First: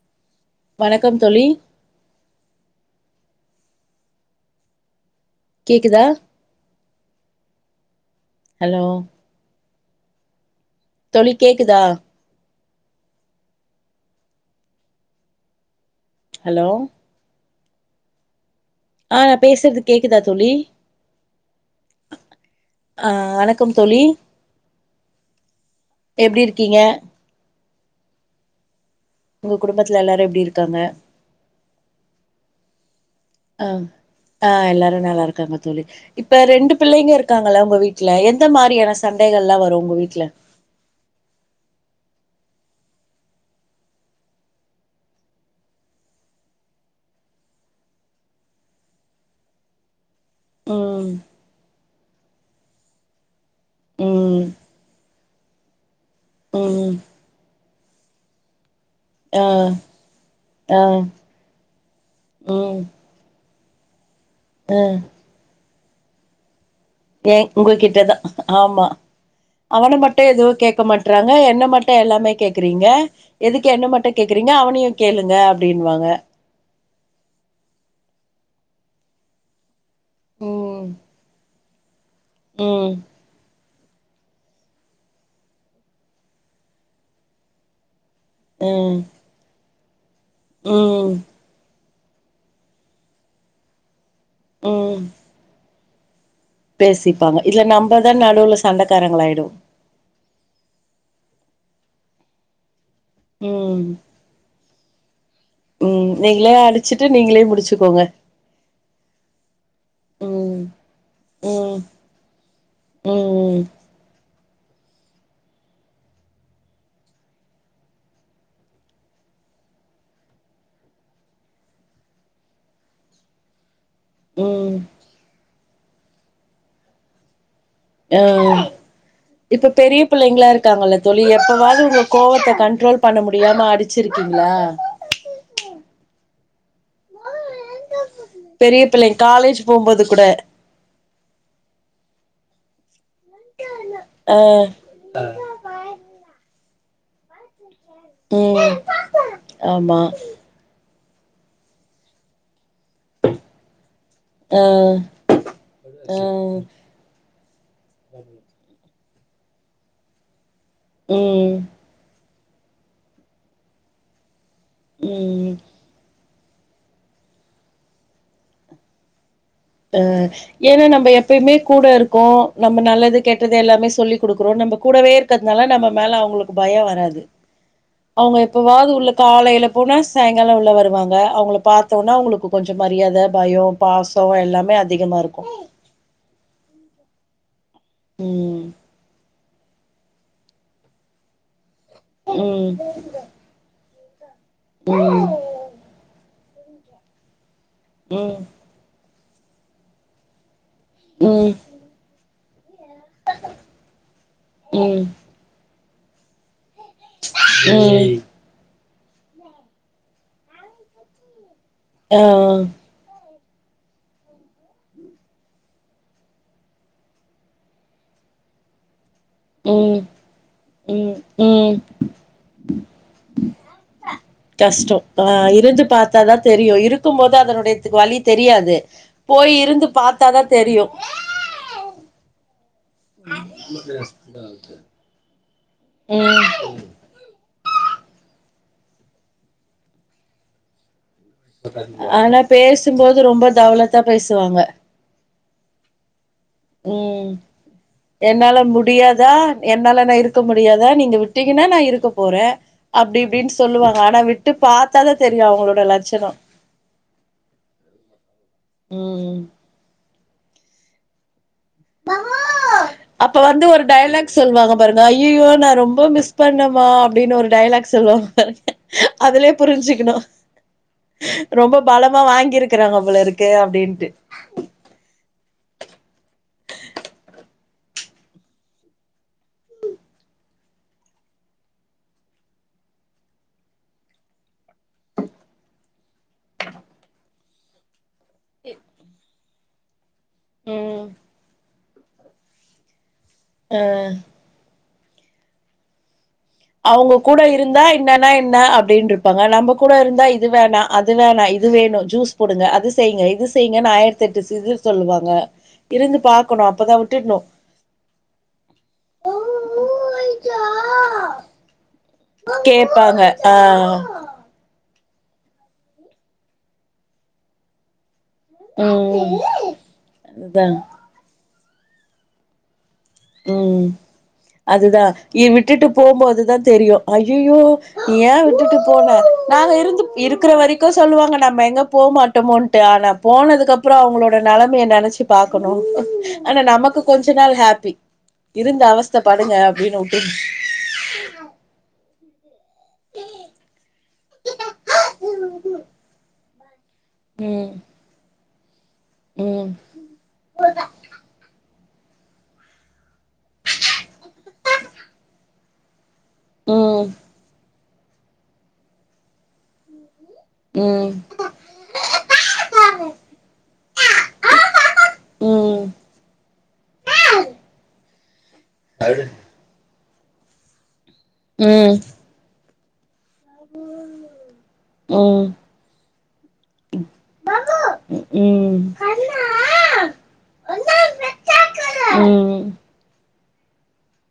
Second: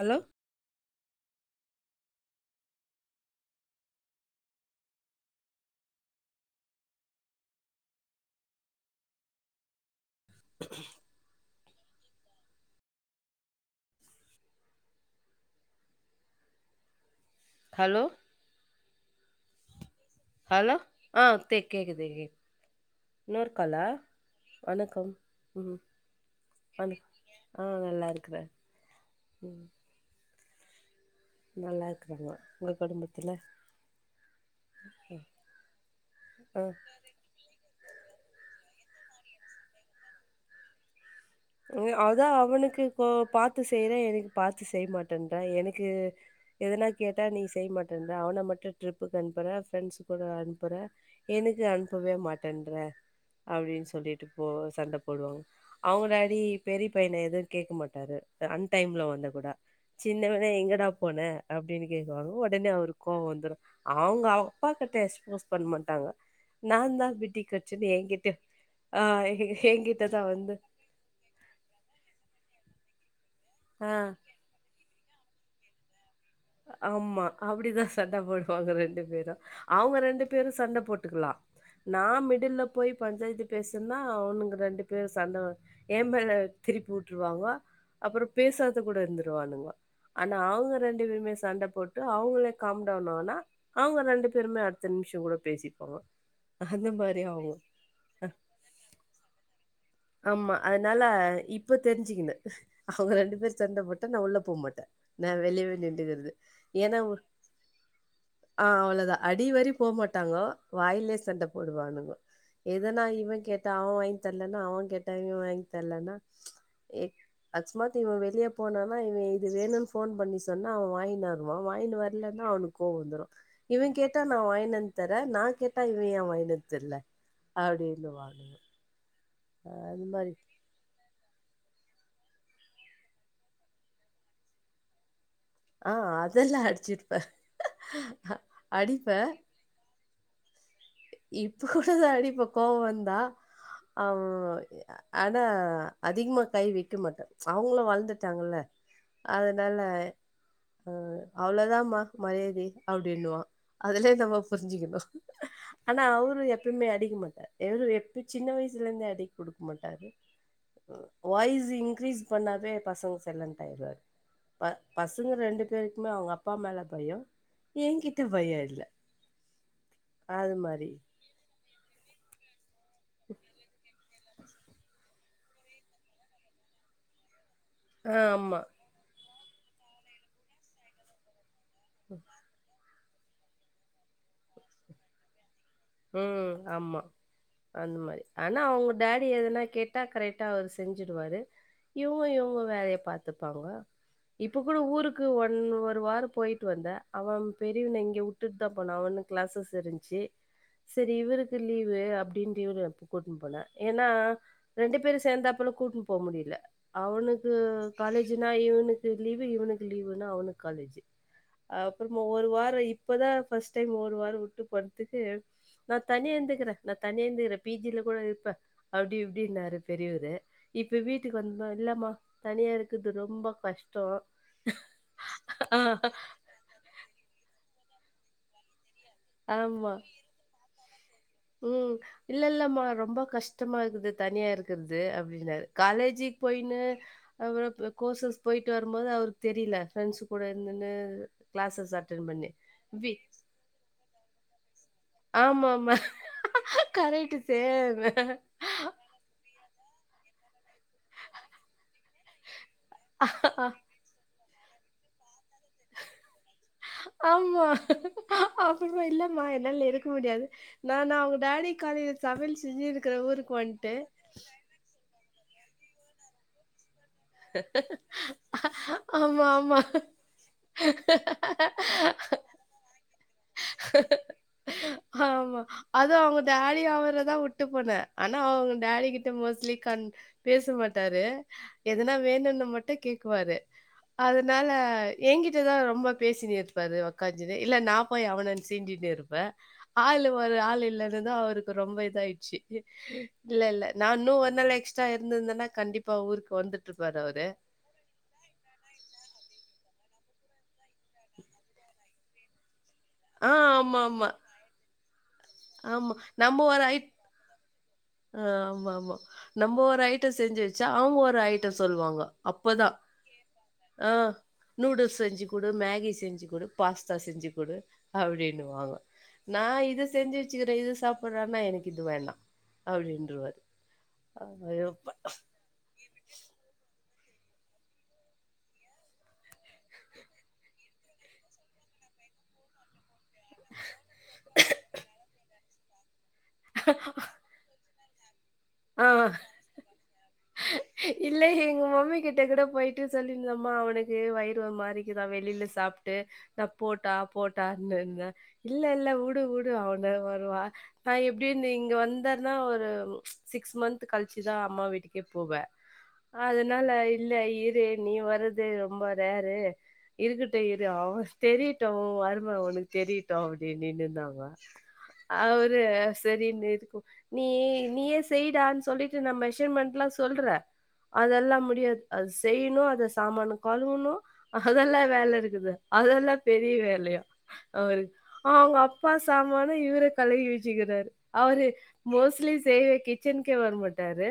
Hello வணக்கம் தோழி கேக்குதா ஹலோ தோழி கேக்குதா ஹலோ ஹலோ ஆ நா பேசறது ஹலோ ஆ தேக் கேக்குது கேக்குது அ இன்னொரு வணக்கம் காலா தோழி வணக்கம் ம் எப்டி இருக்கீங்க வணக் ஆ நல்லா இருக்குறே உங்க ம் குடும்பத்துல எல்லாரு எப்டி இருக்காங்க நல்லா இருக்குறாங்கௌ உங்க குடும்பத்துல அ ம் அ எல்லாரு நல்லா இருக்காங்க தோழி இப்ப ஆ ரெண்டு பிள்ளைங்க இருக்காங்களா உங்க வீட்டுல எந்த மாரி எப்டியான சண்டைகள்லா வரோ உங்க வீட்டுல அதா அவனுக்கு கோ பாத்து செய்றே எனக்கு பாத்து செய்ய மாட்டேன்ற எனக்கு எதனா கேட்டா நீ செய்ய மாட்டேன்ற அவன மட்டு ட்ரிப்புக்கு அனுப்புற ஃப்ரெண்ட்ஸ் கூட அனுப்புற ம் எனுக்கு அனுப்பவே மாட்டேன்ற அப்டின் சொல்லிட்டு ம் போ சண்ட போடுவாங்க அவுங்க டா டி பெரிய ம் பையன எதுவு கேக்க மாட்டாரு அன் டைம்ல வந்தா ஆ கூட சின்னவன ஆ எங்கடா போன அப்டின்னு கேக்குவாங்கோ ஒடனே ம் அவருக்கு கோவொ வந்துரு அவுங்க அவங் அப்பா ஆ கிட்ட எக்ஸ்போஸ் பண்ணமாட் நான் தான் ஏ பிட்டி கச்சின் உங்ககிட்டதா எங்கிட்ட ஆமா ஆ எங்ககி எங்கிட்டதா வந்து ஏன் என்ன மட்டு எல்லாமே கேக்குறீங்க எதுக்கு என்ன ஆ மட்டு கேக்குறீங்க அவனயு கேளுங்க அப்டின்னுவாங்க ஆம்மா அப்டிதா சண்ட போடுவாங்க ரெண்டு பேரு அவுங்க ரெண்டு பேரு சண்ட ம் போட்டுக்லா நா மிடில்ல போய் ம் பஞ்சாயத்து பேசுன்னா அவுனுங்க ரெண்டு பேரு சண்ட ஏமேல திருப்பி வுட்டுருவாங்கோ அப்பறம் பேசாத ம் கூட இருந்துருவானுங்கோ ஆனா அவுங்க ரெண்டு ம் பேருமே சண்டை போட்டு அவுங்களே காம்டவுன் ஆனா அவுங்க ரெண்டு பேருமே அடுத்த ம் நிம்ஷங் கூட பேசிப்பாங்கோ பேசிப்பாங்க இதுல நம்பதான் நடுவுல சண்டக்காரங்களாயிடுவோ ஆமா அதனால இப்ப தெரிஞ்சுக்கினு அவுங்க ரெண்டு பேர் சண்ட ம் போட்டா நா உள்ள போ மாட்ட நா வெளியவே ம் நிண்டுகறது நீங்களே ஏன்னா அடிச்சுட்டு நீங்களே முடிச்சுக்கோங்க ஆ அவ்வள தா அடிவரி போமாட்டாங்கோ ம் வாயிலயே சண்டை ம் போடுவானுங்கோ எதனா இவன் ம் கேட்டா அவன் வாங்கி தர்லன்னா அவன் கேட்டா இவன் வாங்கி தர்லன்னா அக்ஸ்மாத்தி இவன் வெளியே போனானா இவன் இது வேணுன் ஃபோன் பண்ணி சொன்னா அவன் வாய்னு வருவான் வாய்னு வர்லன்னா அவனுக்கு கோவோ வந்துரு இவன் கேட்டா நா ம் வாய்னு வந்தரேன் நா கேட்டா இவ ஏன் வாய்னு வந் தர்ல ஆ அப்டினுவாங்க இப்ப பெரிய பிள்ளைங்ளா இருக்காங்கல்ல தோழி எப்பவா வது உங்க கோவத்த கண்ட்ரோல் பண்ண முடியாம அடிச்சிருக்கீங்ளா ஆ அதெல்லா அடிச்சிருப்ப பெரிய பிள்ளைங் காலேஜ் போம்போது கூட இப்ப கூட தா அடிப்ப கோவொ வந்தா ஆ அம் ஆனா அதிகமா கை வெக்க மாட்ட அவுங்ளு வளந்துட்டாங்கல்ல ம் அதனால ஆமா அ அவ்ளோதான்மா மரியாதி அப்டின்னுவா அதுலயே நம்ம ஆ புரிஞ்சிக்கிணு ஆனா ஆ அவுரு எப்பய்மே அடிக்க மாட்டாரு எவுரு எப்ப சின்ன வயசுலர்ந்தே அடிக்மாட்டாரு ம் வாய்ஸு இன்க்ரீஸ் பண்ணாவே பசங்க சய்லண்ட் ஆய்டுவாரு ப பசங்க ம் ரெண்டு பேருக்குமே அவுங்க அப்பா மேல பயொ என்கிட்ட பயொ இல்ல அ அது ஏன்னா மாரி. நம்ப எப்பயுமே கூடருக்கோ நம்ம நல்லது கெட்டது எல்லாமே சொல்லி குடுக்குறோ நம்ப கூடவே இருக்கறதுனால நம்ம மேல அவங்களுக்கு பயொ வராது ஆ அவுங்க ஆமா. எப்பவாது உள்ள காலைல போனா சாய்ங்கால உள்ள வருவாங்க அவுங்கள பாத்த ஒன்ன அவுங்களுக்கு கொஞ்சம் மரியாத பயோ பாசோ எல்லாமே அதிகமா இருக்கூ ம் ஆமா அந்த மாறி ஆனா ம் அவுங்க டாடி எதனா கேட்டா கரெக்டா அவரு செஞ்சுடுவாரு இவுங்க இவுங்க ம் வேலய பாத்துப்பாங்க இப்ப கூடோ ஊருக்கு ம் ஒன் ஒரு வாரொ போயிட்டு வந்த அவன் பெரிவன இங்க ம் வுட்டுட்டு தான் போன அவனுக்கு க்ளாஸஸ் இருந்ச்சி செரி ம் இவுருக்கு லீவு அப்டின்டு இவுரு கூட்டுன் போல ஏன்னா ரெண்டு ம் பேரு சேந்தாப்பல கூட்டுன் போ முடியல அவனுக்கு ம் ம் காலேஜுனா இவுனுக்கு லீவு இவுனுக்கு லீவுனா அவனுக்கு காலேஜு ஆ அப்புறமா ஒரு வாரொ இப்பதா ஃபர்ஸ்ட் டைம் ஒரு வாரொ வுட்டு போன்துக்கு நா தனியா இந்துக்குற நான் தனியா இந்துக்குற பி ஜி ல கூட இருப்ப அப்டி இப்டின்னாரு ம் பெரியவரு இப்ப ம் வீட்டுக்கு வந்து ம் இல்லம்மா தனியா இருக்குது ரொம்ப கஷ் டோ கஷ்டோ அ இருந்து பாத்தாதா தெரியு இருக்கும் போது அதனுடய த்துக் வழி தெரியாது போய் இருந்து ஆமா பாத்தாதா தெரியு ம் இல்லல்லம்மா ரொம்ப கஷ்டமாக்குது தனியா இருக்கற்து அப்டினாரு காலேஜிக் ம் போயினு அப்புறோ ப் கோர்சஸ் போய்ட்டு வரும்போது அவுருக் தெரில ஃப்ரெண்ட்ஸ் கூட இருந்துன்னு கிளாஸஸ் அட்டன் ஆனா பண்ணி வி பேசும்போது ரொம்ப தவுலத்தா பேசுவாங்க ஆமாமா ம் கரெக்ட் சேம். என்னால முடியாதா என்னால நா இருக்க மு டியாதா நீங்க விட்டீங்கனா நா இருக்க போறே அப்டி இப்டின் சொல்லுவாங்க ஆனா விட்டு பாத்தாத தெ ஆமா அப்பறமா ம் இல்லம்மா என்னால இருக்க முடியாது நானு அவுங்க டேடி அப்ப வந்து ஒரு வந்துட்டேன். டயலாக் சொல்வாங்க பாருங்க ஐய்யயோ நா ரொம் போ மிஸ் பண்ணம்மா அப்டின் ஒரு டயலாக் சொல்லுவாங் பாரு ஆமா, அதுலியே ஆமா. புரிஞ்சிக்குணு ரொம்ப பலமா வாங்கியிருக்கறாங்க போலரு க்கே அப்டின்ட்டு அது அவுங்க டேடி அவரதா உட்டு போனே ஆனா அவுங்க டேடி கிட்ட மோஸ்ட்லி கண் பேசு மாட்டாரு எதுனா வேணுன்னு மட்டு கேக்குவாரு அதனால ஏங்கிட்டதா ரொம்ப பேசினி இருப்பாரு ஒக்காஞ்சினு இல்ல நா போய் அவுனான் சீண்டிட்டே இருப்ப ஆளு ஒரு ஆளு ம் இல்லாதது அவுரு ரொம்ப இதாயிட்ச்சி அ இல்லல்ல நா இன்னு ஒரு நாள் எக்ஸ்ட்ரா இருந்திருந்தனா கண்டிப்பா ஊருக்கு அவுங்க வந்துட்டுருப்பாரு கூட அவரு. இருந்தா இன்னானா‌ இன்னா அப்டின்ருப்பாங்க நம்ப கூட இருந்தா இது வேணா அது வேணா இது வேணு ஜூஸ் போடுங்க அதுஸ் செய்ங்க இது ஆ செய்ங்கன் ஆயிரத்தி ஆமாமா. எட்டு சிசு சொல்லுவாங்க ஆமா. ஆமா இருந்து நம்ம பாக்கணு ஒரு அப்பதா ஐட் விட்டுட்ணு ஆ ஆமாமா நம்போ ஒரு ஐட்டோ செஞ்சு வெச்சா அவுங்க ஒரு ஐ கேப்பாங்க ஆ ஆ நூடுல்ஸ் செஞ்சி குடு மேகி செஞ்சி குடு பாஸ்தா செஞ்சி குடு அபிடின்னுவாங்கோ ம் நா இத செஞ்சு வெச்சுகுறே அதுதா இது சாப்புட்றான்னா எனக்கு இது வேண்ணா ம் அதுதா அப்பா இ விட்டுட்டு போம்போதுதா தெரியு அய்யயோ நீ ஏ விட்டுட்டு போன நாங்க இருந்துப் இருக்கற வரைக்கு சொல்லுவாங்க நம்ம எங்க போ போமாட்டமோன்ட்டு ஆனா போனதுக்கு அப்புறோ அவுங்களோட நெலமைய நெனச்சி பாக்கணு ஆனா நமக்கு கொஞ்ச நாள் ஹேப்பி இருந்து அவஸ்த ஆ படுங்க அப்டினு உட்டு கிட்டகூட போயிட்டு சொல்லிந்தம்மா அவனுக்கு வயிறு ஒரு மாரிக்குதா வெளில சாப்ட்டு ந போட்டா ம் போட்டான்னு இந்தே இல்ல இல்ல உடு ம் உடு அவன ஒரு வா நா எப்டியிந்து இங்க வந்தன்னா ஒரு சிக்ஸ் மந்த் கழிச்சுதா அம்மா வீட்டுக்கே போவே அதனால ம் இல்ல இரு நீ வரது ரொம்ப ரேரு இருக்கட்டு இரு ம் அவ தெரியிட்டு உ அரும அவனுக்கு தெரியிட்டு அப்டினி நிந்தாங்க அவுரு ம் செரி நிதுக்கு நீயி நீயே செ ய்டான் சொல்லிட்டு நா மெஷர்மென்ட்லா சொல்றே அதல்லா ம் ம் முடியாது அது செய்ணு சாமான கழுவுணு அதெல்லா வேல இருக்குது அதெல்லா பெரிய வேலையா அவுரு அ அவுங்க அப்பா சாமானோ இவுரே கழுவி வெச்சிகிறாரு அவரு மோஸ்லி ம் ம் செய்ற கி ச்சன் கே வரமாட்டாரு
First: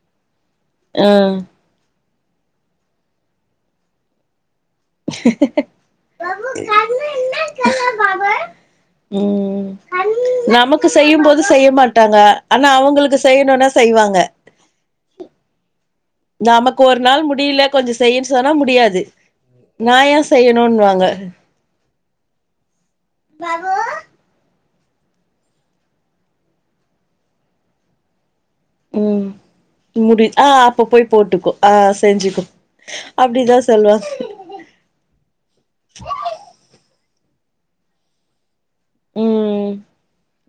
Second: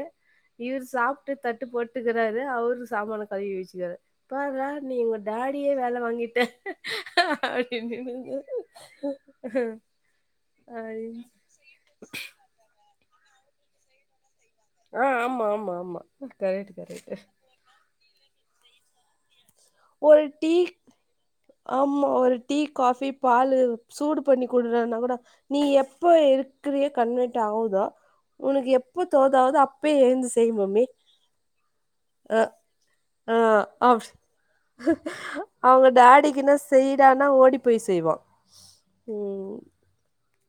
இவுரு சாப்ட்டு ஆ தட்டு போட் ட்டுக்கிறாரு அவுரு சாமானோ கழுவி வெச்சிகிறா பார்றா நீ உங்க டேடியே வேல வாங்கிட்ட அப்டினினிந்தே ம் நமக்கு செய்யும் போது செய்ய மாட்டாங்க ஆனா அவுங்குளுக்கு செய்ணுனா செய்வாங்க ஆ, ஆமா, ஆமா, ஆமா. கரெக்ட், நமக்கு ஒரு கரெக்ட். நாள் முடில கொஞ்சோ செய்யின் சொன்னா முடியாது நா ஏ செய்யணுன்வாங்க ம்மா ஒரு டீ காஃபி பாலு சூடு பண்ணி குட்றானா கூட நீ எப்ப இருக்கிறியோ கன்வெட் ஆவுதோ உனுக்கு எப்ப ம் தோதாவுதோ அப்பயே முடி ஏந்து ஆ செய் மம்மி அப்ப போய் போட்டுக்கோ ஆ அ செஞ்சுக்கோ ஆ அப்டிதா அ சொல்லுவாங்க அவுங்க டாடிக்குனா செய் டானா ஓடி போய் செய்வா ம்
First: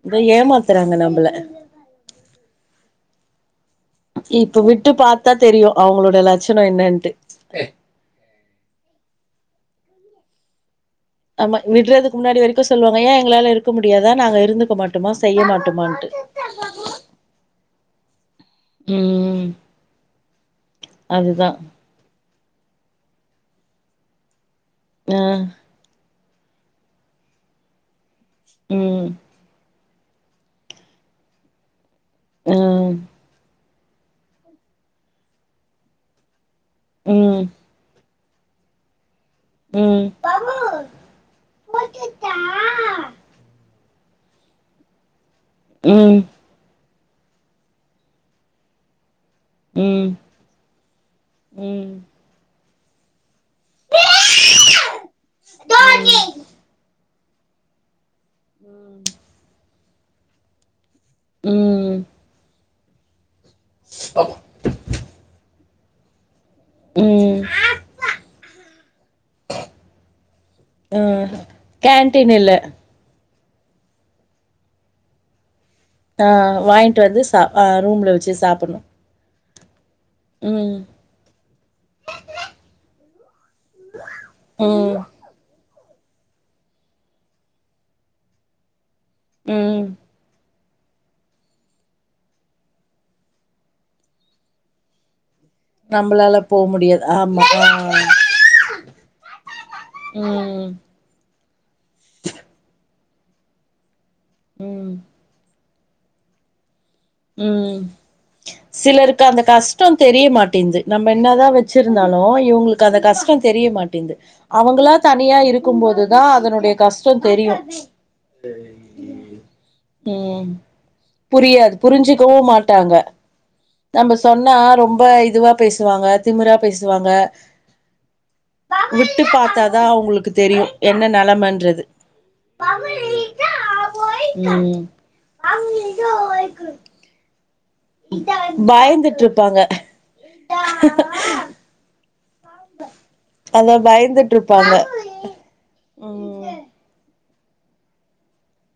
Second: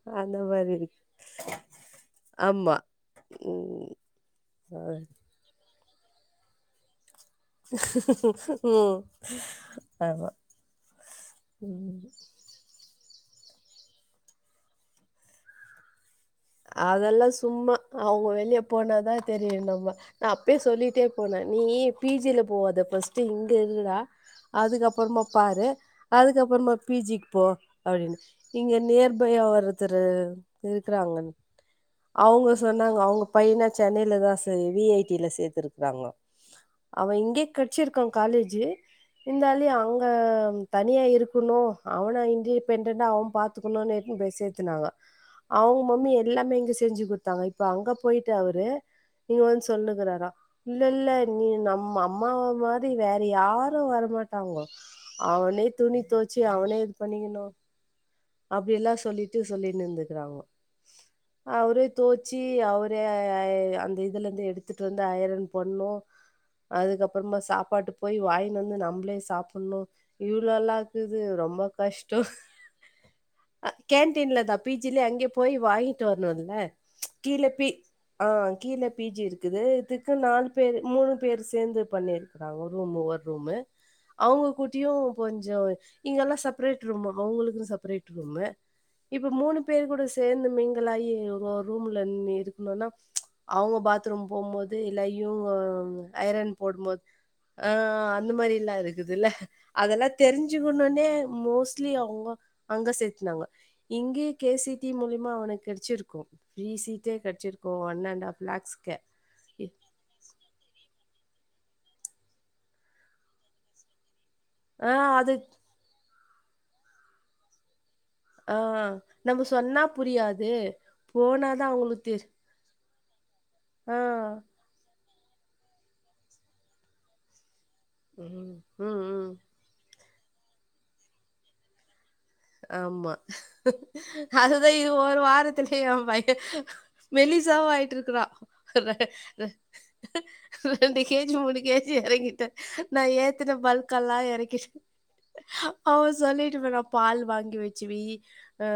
இத அந்த மாரி ஏமாத்துறாங்க இருக்கு நம்ள ஆமா ம் இப்ப ஆ விட்டு பாத்தா தெரியு அவுங்களோட லட்சணோ என்னன்ட்டு ம் ஆமா ஆமா ம் விட்றதுக்கு முன்னாடி வரைக்கு சொல்வா ஏ எங்களால இருக்க முடியாதா நாங்க இருந்துக்க மாட்டம்மா செய்ய மாட்டமான்ட்டு அதெல்லா சும்மா அவுங்க வெளிய போனாதா ம் தெரியு நம்ம அ ப்பே சொல்லிட்டே போனே அதுதா நீ பி ஜி ல போவாத ஃபர்ஸ்ட்டு இங்க இருடா ஆ அதுக்கப்றமா பாரு அதுக்கப்றமா பி ஜி க்கு போ அப்டின் இங்க ம் நியர்பை யா ஒருத்தரு இருக்குறாங்கன் அவுங்க ம் சொன்னாங்க அவுங்க பையன சென்னைல தா ச வி ஐ டி ல சேத்ருக்கறாங்ளா அவே இங்கே ம் கெட்ச்சிருக்கு காலேஜு இந்தாலியு ம் ம் அங்க ம் தனியா இருக்குணு அவன இன்டிபெண்டடா அவேன் பாத் [unintelligible] இட்னுபோய் சேதுனாங்க அவுங்க மம்மி எல்லாமே இங்க செஞ்சு குட்தாங்க இப்ப அங்க போய்ட்டு அவுரு இவ வந்து சொல்ன்னிக்றாரா இல்லெல்ல நீ நம் அம்மாவ மாரி வே ற யாரு வரமாட்டாங்கோ அவனே துணி தொவச்சு அவனே இது பண்ணிக்கணு அப்டி எல்லா சொல்லிட்டு சொல்லினிந்துகுறாங்கோ அவரே ம் ம் தோச்சி அவ ரே அந்த இதுலந்து எடுத்துட்டு வந்து அயரன் பண்ணு அதுக்கப்றமா ம் சாப்பாட்டு போய் வாய்னு வந்து நம்ளே சாப்புட்ணு இவ்ளோல்லா ஆ இக்குது ரொ கேன்டீன் இல்ல அ கேன்டீன்ல தா பி ஜி ல அங்கே போய் வாய் ன்ட்டு ஆ வர்ணுல வாங்கிட்டு வந்து சா கீழ ஆ பி ரூம்ல ஆ வச்சு சாப்புட்ணு கீழ பி ஜி இருக்குது இது க்கு நால் பேரு ம் மூணு பேர் சேந்து பண்ணிருகுறாங்க ரூமுவர் ரூமு அவுங்க கூட்டியு ம் பொஞ்சோ இங்கல்லா செப்ரேட் ரூமு அவுங்களுக்குன் செப்ரேட் ரூமு இப்ப மூணு ம் பேரு கூட சேந்து ங்லாயி ரோ ரூம்ல இருக்குனுன்னா அவுங்க பாத்ரூம் போம்போது இல்ல இவுங்க நம்ளால போ முடியாது ஆ ஆ அந்த மாரிலா இருக்குதுல்ல அதெல்லா ஆ ம் தெரிஞ்சுக்ணுனே மோஸ்ட்லி அவுங்க அங்க சேத்னாங்க இங்கே கே சி டி ம் மூலிமா அவன கெட்ச்சிருக்கு ப்ரீ சீ ம் சிலருக்கு அந்த கஷ்டோ தெரிய மாட்டேன்து நம் ம் என்னாதா வச்சிருந்தாலு இவுங்களுக்கு அந்த கஷ்டோ தெரிய மாட்டேன்து ஆ அவுங்களா அது தனியா இருக்கு போதுதா அதனுடைய கஷ்டோ தெரியு ஆ நம்ப சொன்னா புரியாது போனா தா அவுங்ளு ஞ்சுக்கவு மாட்டாங்க நம்ப சொன்னா ரொம்ப இதுவா பேசுவாங்க திமிரா பேசுவாங்க ம் ம் விட்டு ம் பாத்தா தா அவுங்ளு க்கு தெரியு என்ன நெலமன்றது ஆமா அதுதா இது ஒரு வாரத்தில எ பையேன் ம் மெலி ஞ்சாவா ஆயிட்ருக்குறா பயந்துட்டு இருப்பாங்க ரெண்டு கே ஜி மூணு கே ஜி எறங்கி ட்டு நா ஏத்துன அதா பல்க்கல்லா பயந்துட்டு எறக்கிட் இருப்பாங்க அவே ம் சொல்லிட்டு போனா பால் வாங்கி வச்சுவெய்யி ஆ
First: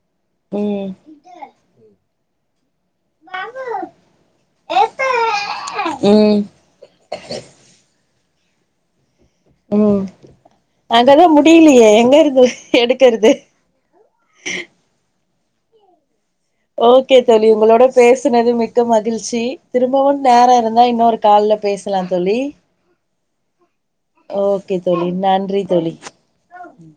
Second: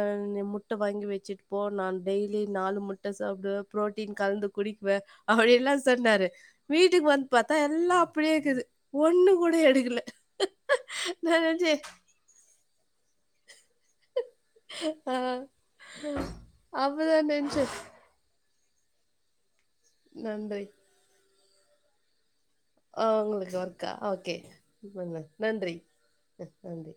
முட்ட ம் வாங்கி வச்சுட்டு போ நான் டெய்லி நாலு முட் ட சாப்டுவே புரோட்டீன் கலந்து குடிக்குவே அப்டின்லா சொன்னாரு ம் வீட்டுக்கு வந்து பாத்தா எல்லா அப்டியேக்குது ஒண்ணு கூட ம் எடுக்கல. அங்கதா நான் நினைச்சேன் முடிலியே எங்கருந்து எடுக்குறது ஆ ஓகே அப்பதான் தோழி நினைச்சேன் உங்களோட பேசுனது மிக்க மகிழ்ச்சி திரும்பவும் நேரம் நன்றி இருந்தா இன்னொரு கால்ல பேசலாம் தோழி ஆஹ் உங்களுக்கு ஒர்க்கா ஓகே நன்றி மிக்க நன்றி